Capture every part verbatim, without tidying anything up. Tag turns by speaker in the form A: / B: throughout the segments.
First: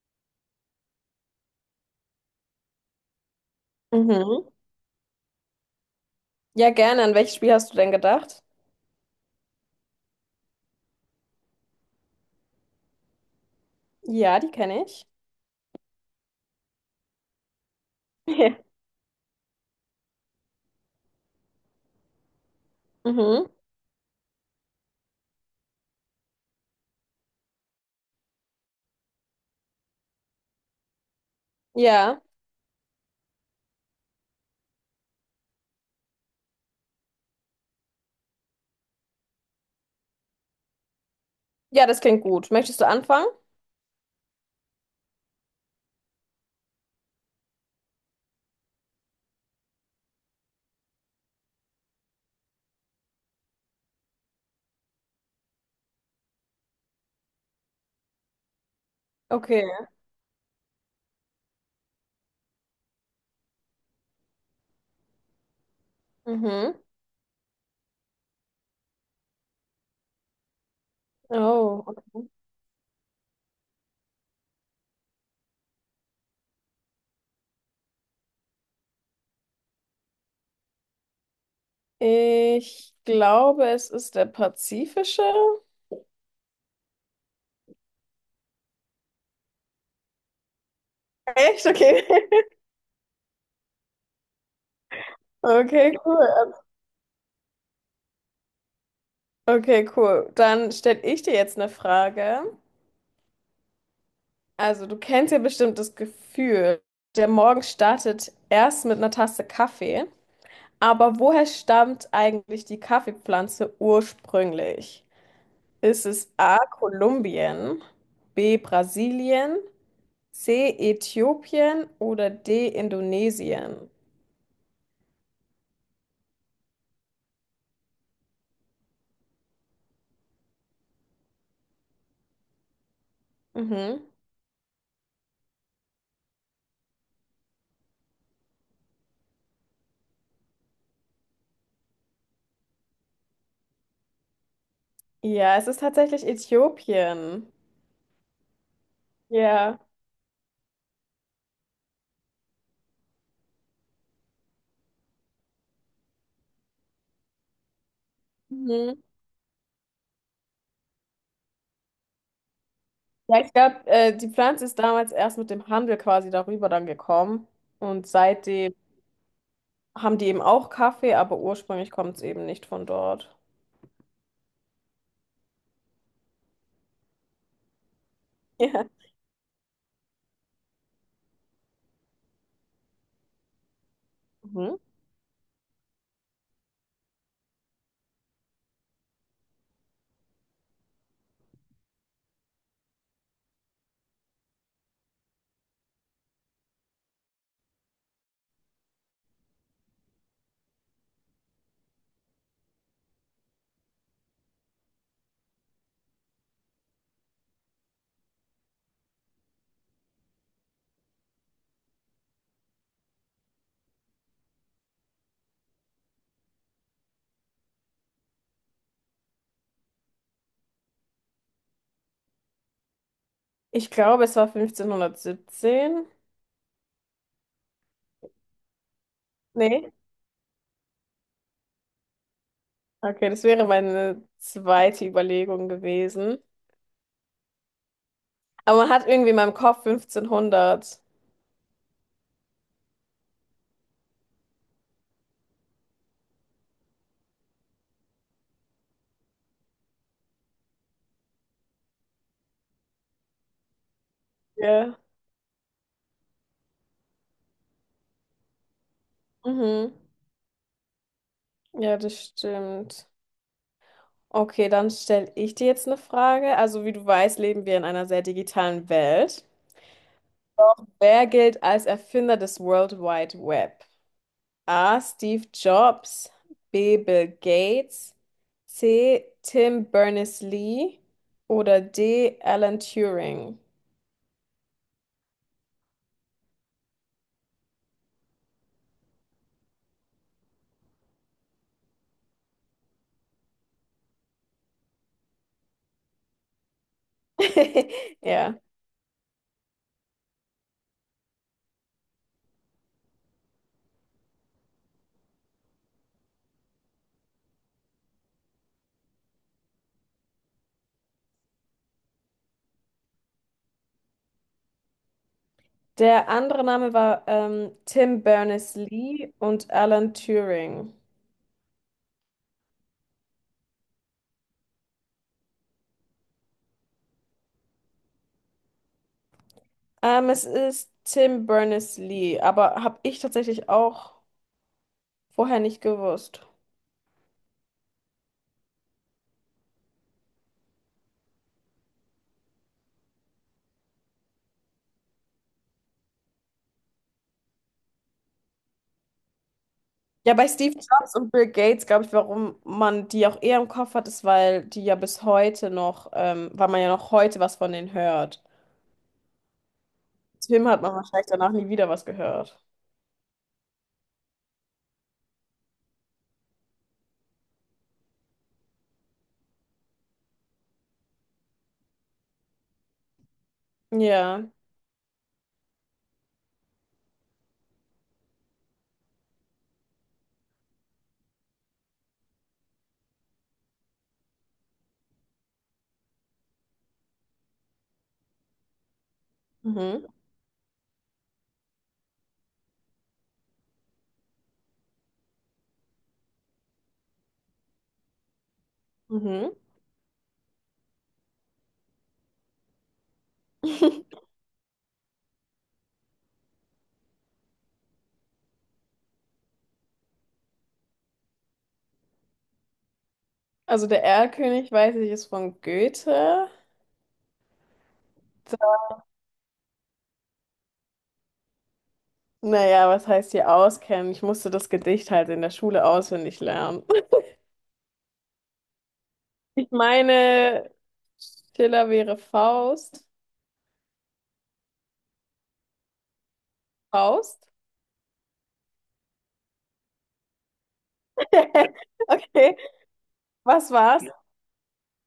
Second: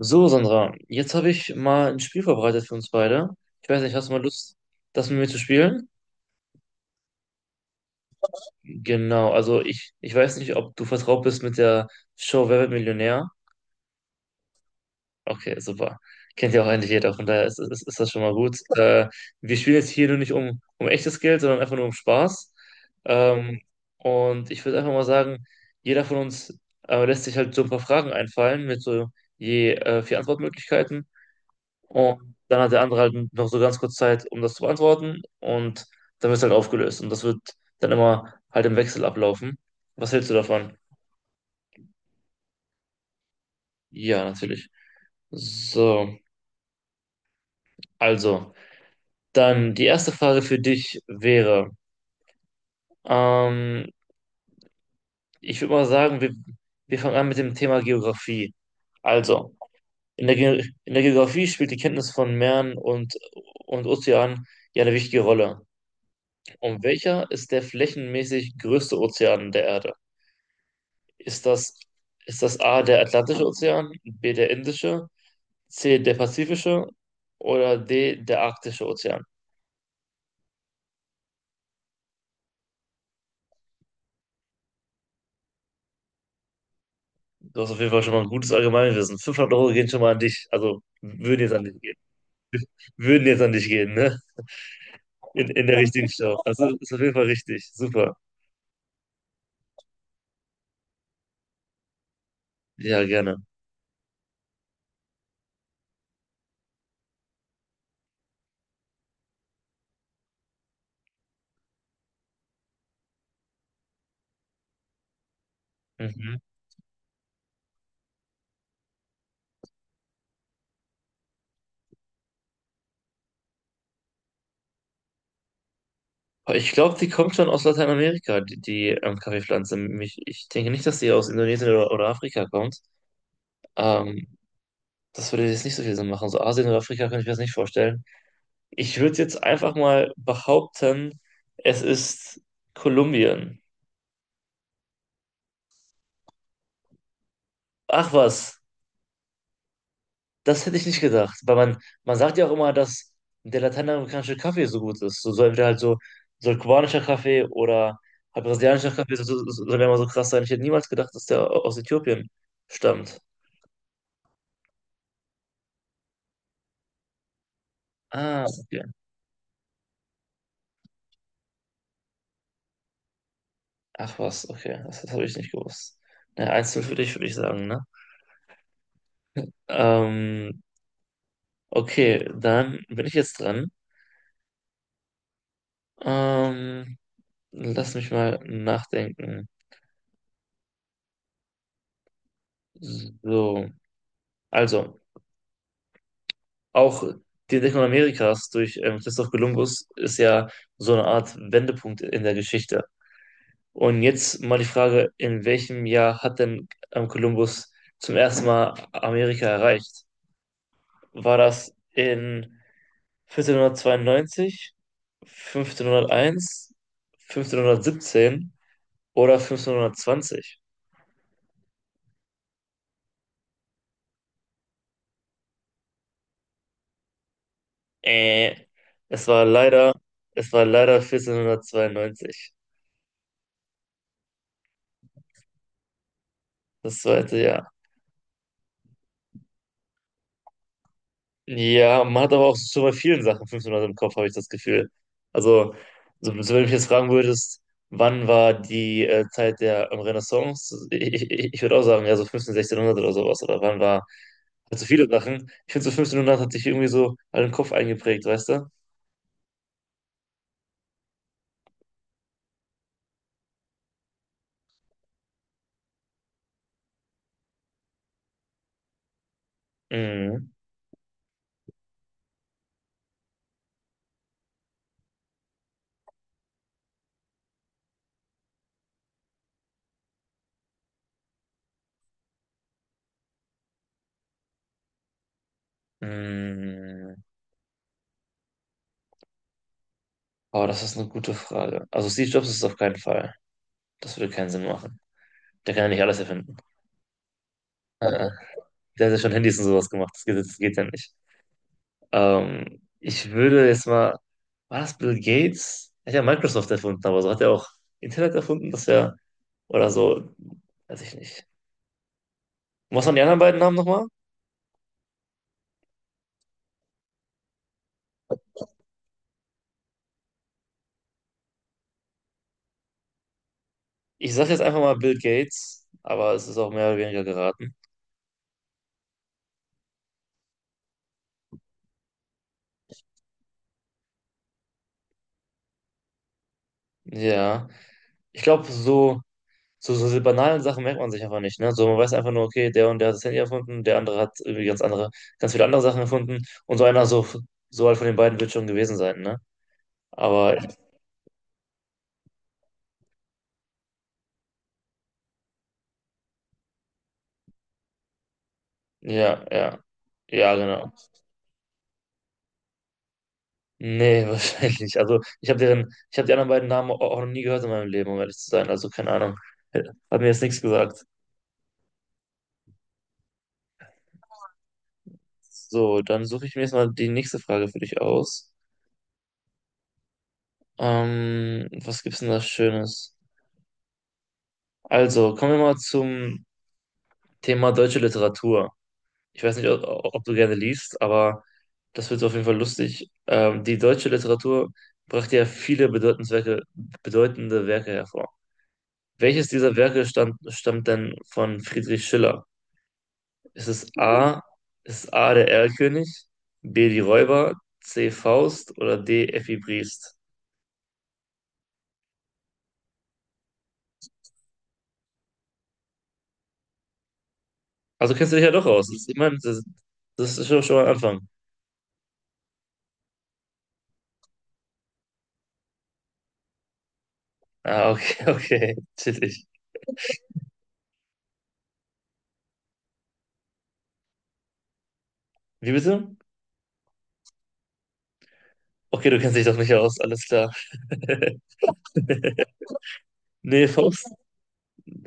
A: So, Sandra, jetzt habe ich mal ein Spiel vorbereitet für uns beide. Ich weiß nicht, hast du mal
B: Mhm.
A: Lust, das mit mir zu spielen?
B: Ja, gerne. An welches Spiel hast du denn gedacht?
A: Genau, also ich, ich weiß nicht, ob du vertraut bist mit der Show Wer wird Millionär?
B: Ja, die kenne ich.
A: Okay, super. Kennt ja auch eigentlich jeder, von daher ist, ist, ist das schon mal gut. Äh, wir spielen jetzt hier nur nicht um, um echtes Geld, sondern einfach nur um Spaß.
B: Ja. Mhm.
A: Ähm, und ich würde einfach mal sagen, jeder von uns äh, lässt sich halt so ein paar Fragen einfallen mit so je äh, vier Antwortmöglichkeiten.
B: Ja.
A: Und dann hat der andere halt noch so ganz kurz Zeit, um das zu beantworten. Und dann wird es halt aufgelöst. Und das wird dann immer halt im Wechsel ablaufen. Was hältst du davon?
B: Ja, das klingt gut. Möchtest du anfangen?
A: Ja, natürlich. So, also, dann die erste Frage für dich wäre, ähm, ich würde mal sagen, wir, wir fangen an mit dem Thema Geografie. Also,
B: Okay.
A: in der, Ge in der Geografie spielt die Kenntnis von Meeren und, und Ozeanen ja eine wichtige Rolle.
B: Mhm.
A: Und welcher ist der flächenmäßig größte Ozean der Erde? Ist das,
B: Oh, okay.
A: Ist das A, der Atlantische Ozean, B, der Indische, C, der Pazifische oder D, der Arktische Ozean?
B: Ich glaube, es ist der pazifische.
A: Du hast auf jeden Fall schon mal ein gutes Allgemeinwissen. fünfhundert Euro gehen schon mal an dich. Also würden jetzt an
B: Echt?
A: dich gehen.
B: Okay.
A: Würden jetzt an dich gehen, ne? In, in der
B: Okay,
A: richtigen Show.
B: cool.
A: Also ist auf jeden Fall richtig. Super.
B: Okay, cool. Dann stelle ich dir jetzt eine Frage.
A: Ja, gerne.
B: Also, du kennst ja bestimmt das Gefühl, der Morgen startet erst mit einer Tasse Kaffee. Aber woher stammt eigentlich die Kaffeepflanze ursprünglich? Ist es
A: Mhm.
B: A. Kolumbien, B. Brasilien, C. Äthiopien oder D. Indonesien?
A: Aber ich glaube, die kommt schon aus Lateinamerika, die, die ähm, Kaffeepflanze. Mich, ich denke nicht, dass die aus Indonesien oder, oder Afrika kommt.
B: Mhm.
A: Ähm, Das würde jetzt nicht so viel Sinn machen. So Asien oder Afrika könnte ich mir das nicht vorstellen. Ich würde jetzt einfach mal behaupten, es ist Kolumbien.
B: Ja, es ist tatsächlich Äthiopien.
A: Ach was,
B: Ja.
A: das hätte ich nicht gedacht. Weil man, man sagt ja auch immer, dass der lateinamerikanische Kaffee so gut ist. So, so entweder halt so, so kubanischer Kaffee oder halt brasilianischer
B: Mhm.
A: Kaffee so, so, so- soll ja immer so krass sein. Ich hätte niemals gedacht, dass der au- aus Äthiopien stammt.
B: Ja, ich glaube, äh, die Pflanze ist damals erst mit dem Handel quasi darüber dann gekommen. Und
A: Ah,
B: seitdem
A: okay.
B: haben die eben auch Kaffee, aber ursprünglich kommt es eben nicht von dort.
A: Ach was, okay. Das, das habe ich nicht gewusst. Na, einzeln für dich, würde ich sagen, ne? Ähm, okay, dann bin ich jetzt dran.
B: Ja. Mhm.
A: Ähm, Lass mich mal nachdenken. So, also auch die Entdeckung Amerikas durch ähm, Christoph Kolumbus ist ja so eine Art Wendepunkt in der Geschichte. Und jetzt mal die Frage, in welchem Jahr hat denn ähm, Kolumbus zum ersten Mal Amerika erreicht? War das in vierzehnhundertzweiundneunzig, fünfzehnhunderteins, fünfzehnhundertsiebzehn oder fünfzehnhundertzwanzig?
B: Ich glaube, es war fünfzehnhundertsiebzehn.
A: Äh, es war
B: Nee?
A: leider, Es war leider vierzehnhundertzweiundneunzig,
B: Okay, das wäre meine zweite Überlegung gewesen.
A: das zweite Jahr.
B: Aber man hat irgendwie in meinem Kopf fünfzehnhundert.
A: Ja, man hat aber auch schon bei vielen Sachen fünfhundert im Kopf, habe ich das Gefühl. Also, so, so wenn du mich jetzt fragen würdest, wann war die äh, Zeit der ähm, Renaissance? Ich, ich, ich würde auch sagen, ja, so fünfzehn, sechzehnhundert oder sowas. Oder wann war, also
B: Ja.
A: viele Sachen. Ich finde, so fünfzehnhundert hat sich irgendwie so all den Kopf eingeprägt, weißt du?
B: Mhm. Ja, das stimmt. Okay, dann stelle ich dir jetzt eine Frage. Also, wie du weißt, leben wir in einer sehr digitalen Welt.
A: Mhm.
B: Wer gilt als Erfinder des World Wide Web? A. Steve Jobs, B. Bill Gates, C. Tim Berners-Lee oder D. Alan Turing.
A: Mhm. Aber das ist eine gute Frage. Also, Steve Jobs ist es auf keinen Fall. Das würde keinen Sinn machen. Der kann ja nicht alles erfinden. Äh,
B: Ja.
A: Der hat ja schon Handys und sowas gemacht. Das geht, das geht ja nicht. Ähm, ich würde jetzt mal, War das Bill Gates? Er hat ja Microsoft erfunden, aber so hat er auch Internet erfunden, das ja, oder so, weiß ich nicht. Was waren die anderen beiden Namen nochmal?
B: Der andere Name war ähm, Tim Berners-Lee und Alan Turing.
A: Ich sage jetzt einfach mal Bill Gates, aber es ist auch mehr oder weniger geraten.
B: Ähm, es ist Tim Berners-Lee, aber habe ich tatsächlich auch vorher nicht gewusst.
A: Ja, ich glaube, so So, so diese banalen Sachen merkt man sich einfach nicht, ne? So, man weiß einfach nur, okay, der und der hat das Handy erfunden, der andere hat irgendwie ganz andere, ganz viele andere Sachen erfunden und so einer so, so halt von den beiden wird schon gewesen sein, ne?
B: Ja, bei
A: Aber
B: Steve Jobs und Bill Gates, glaube ich, warum man die auch eher im Kopf hat, ist, weil die ja bis heute noch, ähm, weil man ja noch heute was von denen hört.
A: ja, ja.
B: Als
A: Ja,
B: Film hat
A: genau.
B: man wahrscheinlich danach nie wieder was gehört.
A: Nee, wahrscheinlich nicht. Also ich habe deren, ich habe die anderen beiden Namen au- auch noch nie gehört in meinem Leben, um ehrlich zu sein. Also keine Ahnung. Hat mir jetzt nichts gesagt.
B: Ja.
A: So, dann suche ich mir jetzt mal die nächste Frage für dich aus. Ähm, was gibt's denn da Schönes? Also, kommen wir mal zum Thema deutsche Literatur. Ich weiß nicht, ob,
B: Mhm.
A: Ob du gerne liest, aber das wird so auf jeden Fall lustig. Ähm, die deutsche Literatur brachte ja viele Bedeutungswerke, bedeutende Werke hervor. Welches
B: Mhm.
A: dieser Werke stammt, stammt denn von Friedrich Schiller? Ist es A, Ist A der Erlkönig, B die Räuber, C Faust oder D Effi Briest?
B: Also der Erlkönig, weiß ich, ist von Goethe.
A: Also kennst du dich ja doch aus. Das- Ich meine, das, das ist schon, schon mal ein Anfang.
B: Naja, was heißt hier auskennen? Ich musste das Gedicht halt in der Schule auswendig lernen.
A: Ah, okay, okay, chillig.
B: Ich meine, Schiller wäre Faust.
A: Wie bitte?
B: Faust?
A: Okay, du kennst dich doch nicht aus, alles klar.
B: Okay,
A: Nee,
B: was war's?
A: Faust.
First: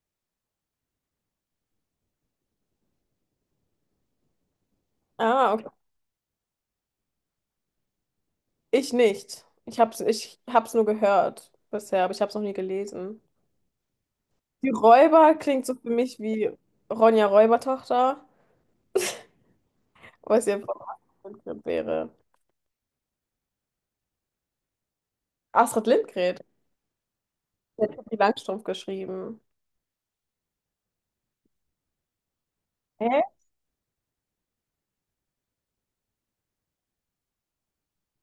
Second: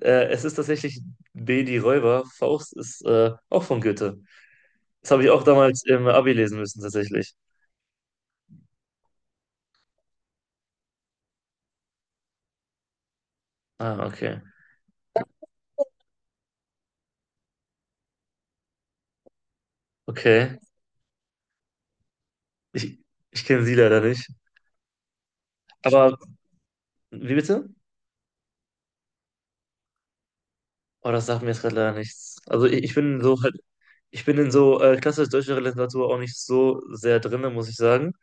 A: Äh, es ist tatsächlich B, die Räuber. Faust ist äh, auch von Goethe. Das habe ich auch
B: Ah,
A: damals im Abi lesen müssen, tatsächlich.
B: Ich nicht. Ich hab's, ich hab's nur gehört bisher, aber ich hab's noch nie gelesen.
A: Ah, okay.
B: Die Räuber klingt so für mich wie Ronja Räubertochter, was ja
A: Okay.
B: von Astrid Lindgren wäre.
A: Ich, Ich kenne sie leider nicht.
B: Astrid
A: Aber,
B: Lindgren,
A: wie bitte?
B: hat die Langstrumpf geschrieben.
A: Oh, das sagt mir jetzt gerade leider nichts. Also ich, ich bin
B: Hä?
A: so halt, ich bin in so äh, klassisch deutscher Literatur auch nicht so sehr drinne, muss ich sagen.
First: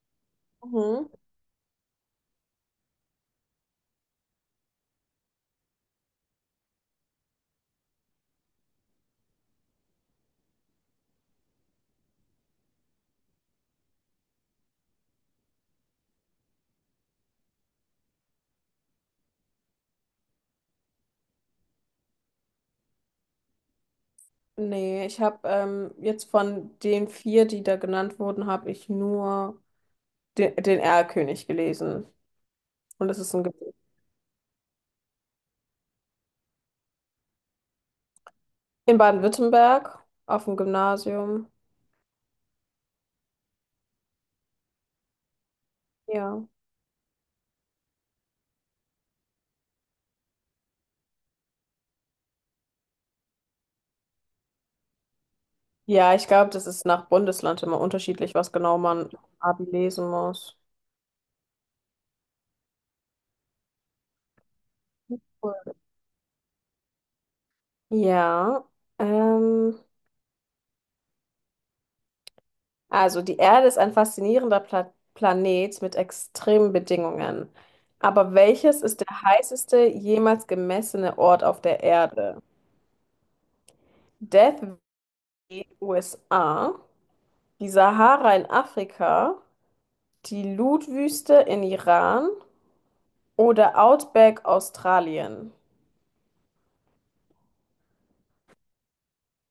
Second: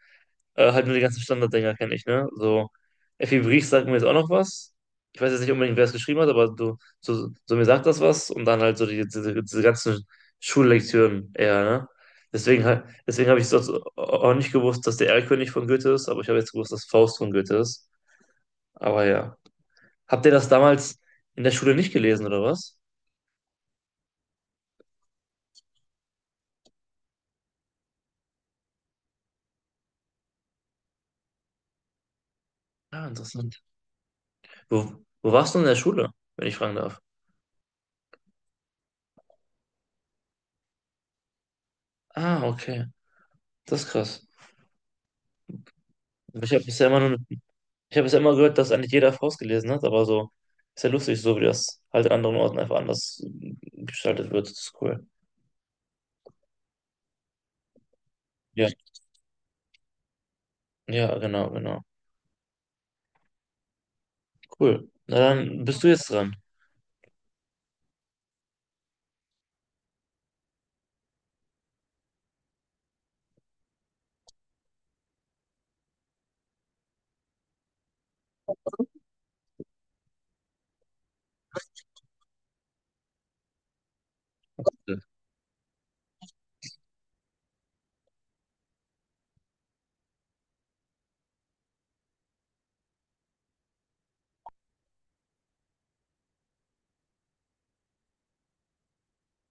A: Äh, halt nur die
B: Mhm.
A: ganzen Standarddinger kenne ich, ne? So, Effi Brief sagt mir jetzt auch noch was. Ich weiß jetzt nicht unbedingt, wer es geschrieben hat, aber du, so, so mir sagt das was und dann halt so die, diese, diese ganzen Schullektüren eher, ne? Deswegen, halt- deswegen habe ich sonst auch nicht gewusst, dass der Erlkönig von Goethe ist, aber ich habe jetzt gewusst, dass Faust von Goethe ist. Aber ja. Habt ihr das damals in der Schule nicht gelesen, oder was?
B: Nee, ich habe ähm, jetzt von den vier, die da genannt wurden, habe ich nur den, den Erlkönig gelesen. Und
A: Ah,
B: das ist ein
A: interessant.
B: Gedicht.
A: Wo, wo warst du in der Schule, wenn ich fragen darf?
B: In Baden-Württemberg, auf dem Gymnasium.
A: Ah, okay. Das ist krass.
B: Ja.
A: Ich habe bisher immer nur Ich habe es ja immer gehört, dass eigentlich jeder Faust gelesen hat, aber so ist ja lustig, so wie das halt in anderen Orten einfach anders äh, gestaltet wird. Das ist cool.
B: Ja, ich glaube, das ist nach Bundesland immer unterschiedlich, was
A: Ja,
B: genau man im Abi lesen muss.
A: ja, genau, genau. Cool. Na
B: Cool.
A: dann bist du jetzt dran.
B: Ja, ähm, also die Erde ist ein faszinierender Pla Planet mit extremen Bedingungen. Aber welches ist der heißeste jemals gemessene Ort auf der Erde? Death Valley,
A: Ja.
B: U S A, die Sahara in Afrika, die Lutt-Wüste in Iran oder Outback Australien?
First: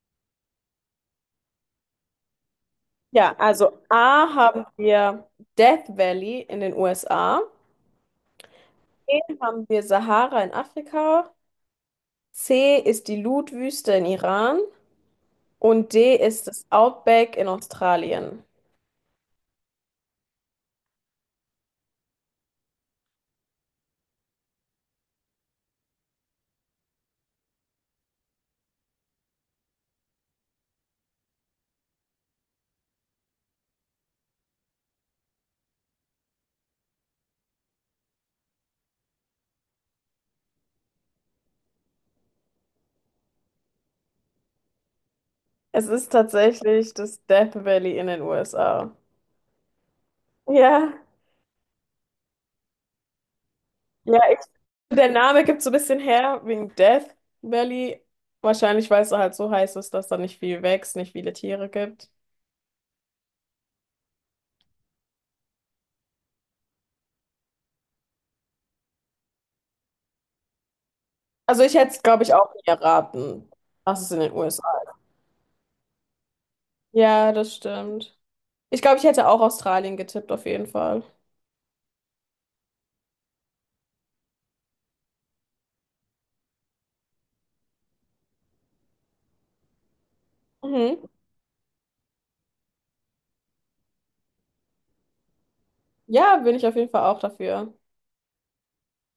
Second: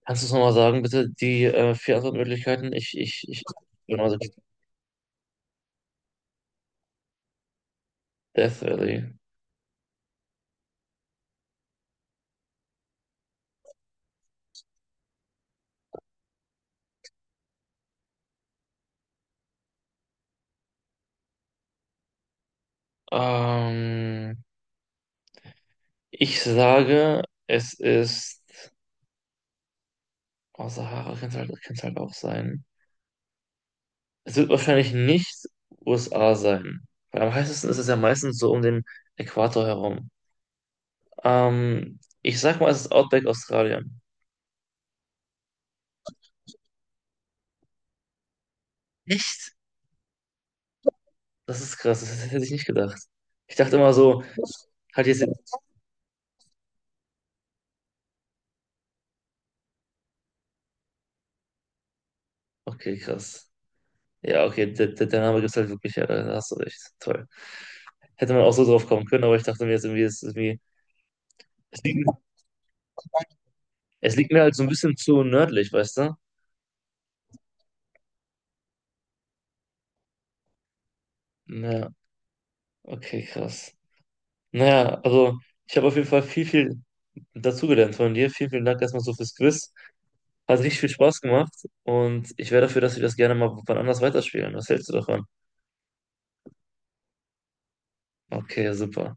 A: Kannst du es nochmal sagen, bitte, die äh, vier Antwortmöglichkeiten? Ich, ich,
B: Ja,
A: ich,
B: also
A: genau, so
B: A haben wir Death Valley in den U S A,
A: Death Valley.
B: B haben wir Sahara in Afrika, C ist die Lut-Wüste in Iran und D ist das Outback in Australien.
A: Ähm, ich sage, es ist, Oh, Sahara kann es halt, kann's halt auch sein. Es wird wahrscheinlich nicht U S A sein. Weil am heißesten ist es ja meistens so um den Äquator herum. Ähm, ich sag mal, es ist Outback Australien.
B: Es ist tatsächlich das Death Valley in den U S A.
A: Echt?
B: Ja,
A: Das ist krass, das hätte ich nicht gedacht. Ich dachte immer
B: ja,
A: so,
B: ich,
A: halt
B: der
A: jetzt.
B: Name gibt so ein bisschen her wegen Death Valley. Wahrscheinlich, weil es halt so heiß ist, dass da nicht viel wächst, nicht viele Tiere gibt.
A: Okay, krass. Ja, okay, der, der, der Name gibt halt wirklich, ja, da hast du recht. Toll. Hätte man auch so drauf kommen können, aber ich dachte mir jetzt irgendwie, es ist irgendwie.
B: Also ich
A: Es
B: hätte es,
A: liegt,
B: glaube ich, auch nie erraten, was es
A: Es
B: in
A: liegt
B: den
A: mir halt so ein
B: U S A.
A: bisschen zu nördlich, weißt du?
B: Ja, das stimmt. Ich glaube, ich hätte auch Australien getippt, auf jeden Fall.
A: Ja, okay, krass. Naja, also ich habe auf jeden Fall viel, viel dazugelernt von dir. Vielen, vielen Dank erstmal so fürs Quiz. Hat richtig viel
B: Mhm.
A: Spaß gemacht und ich wäre dafür, dass wir das gerne mal wann anders weiterspielen. Was hältst du davon?
B: Ja, bin ich auf jeden Fall auch dafür.
A: Okay, super.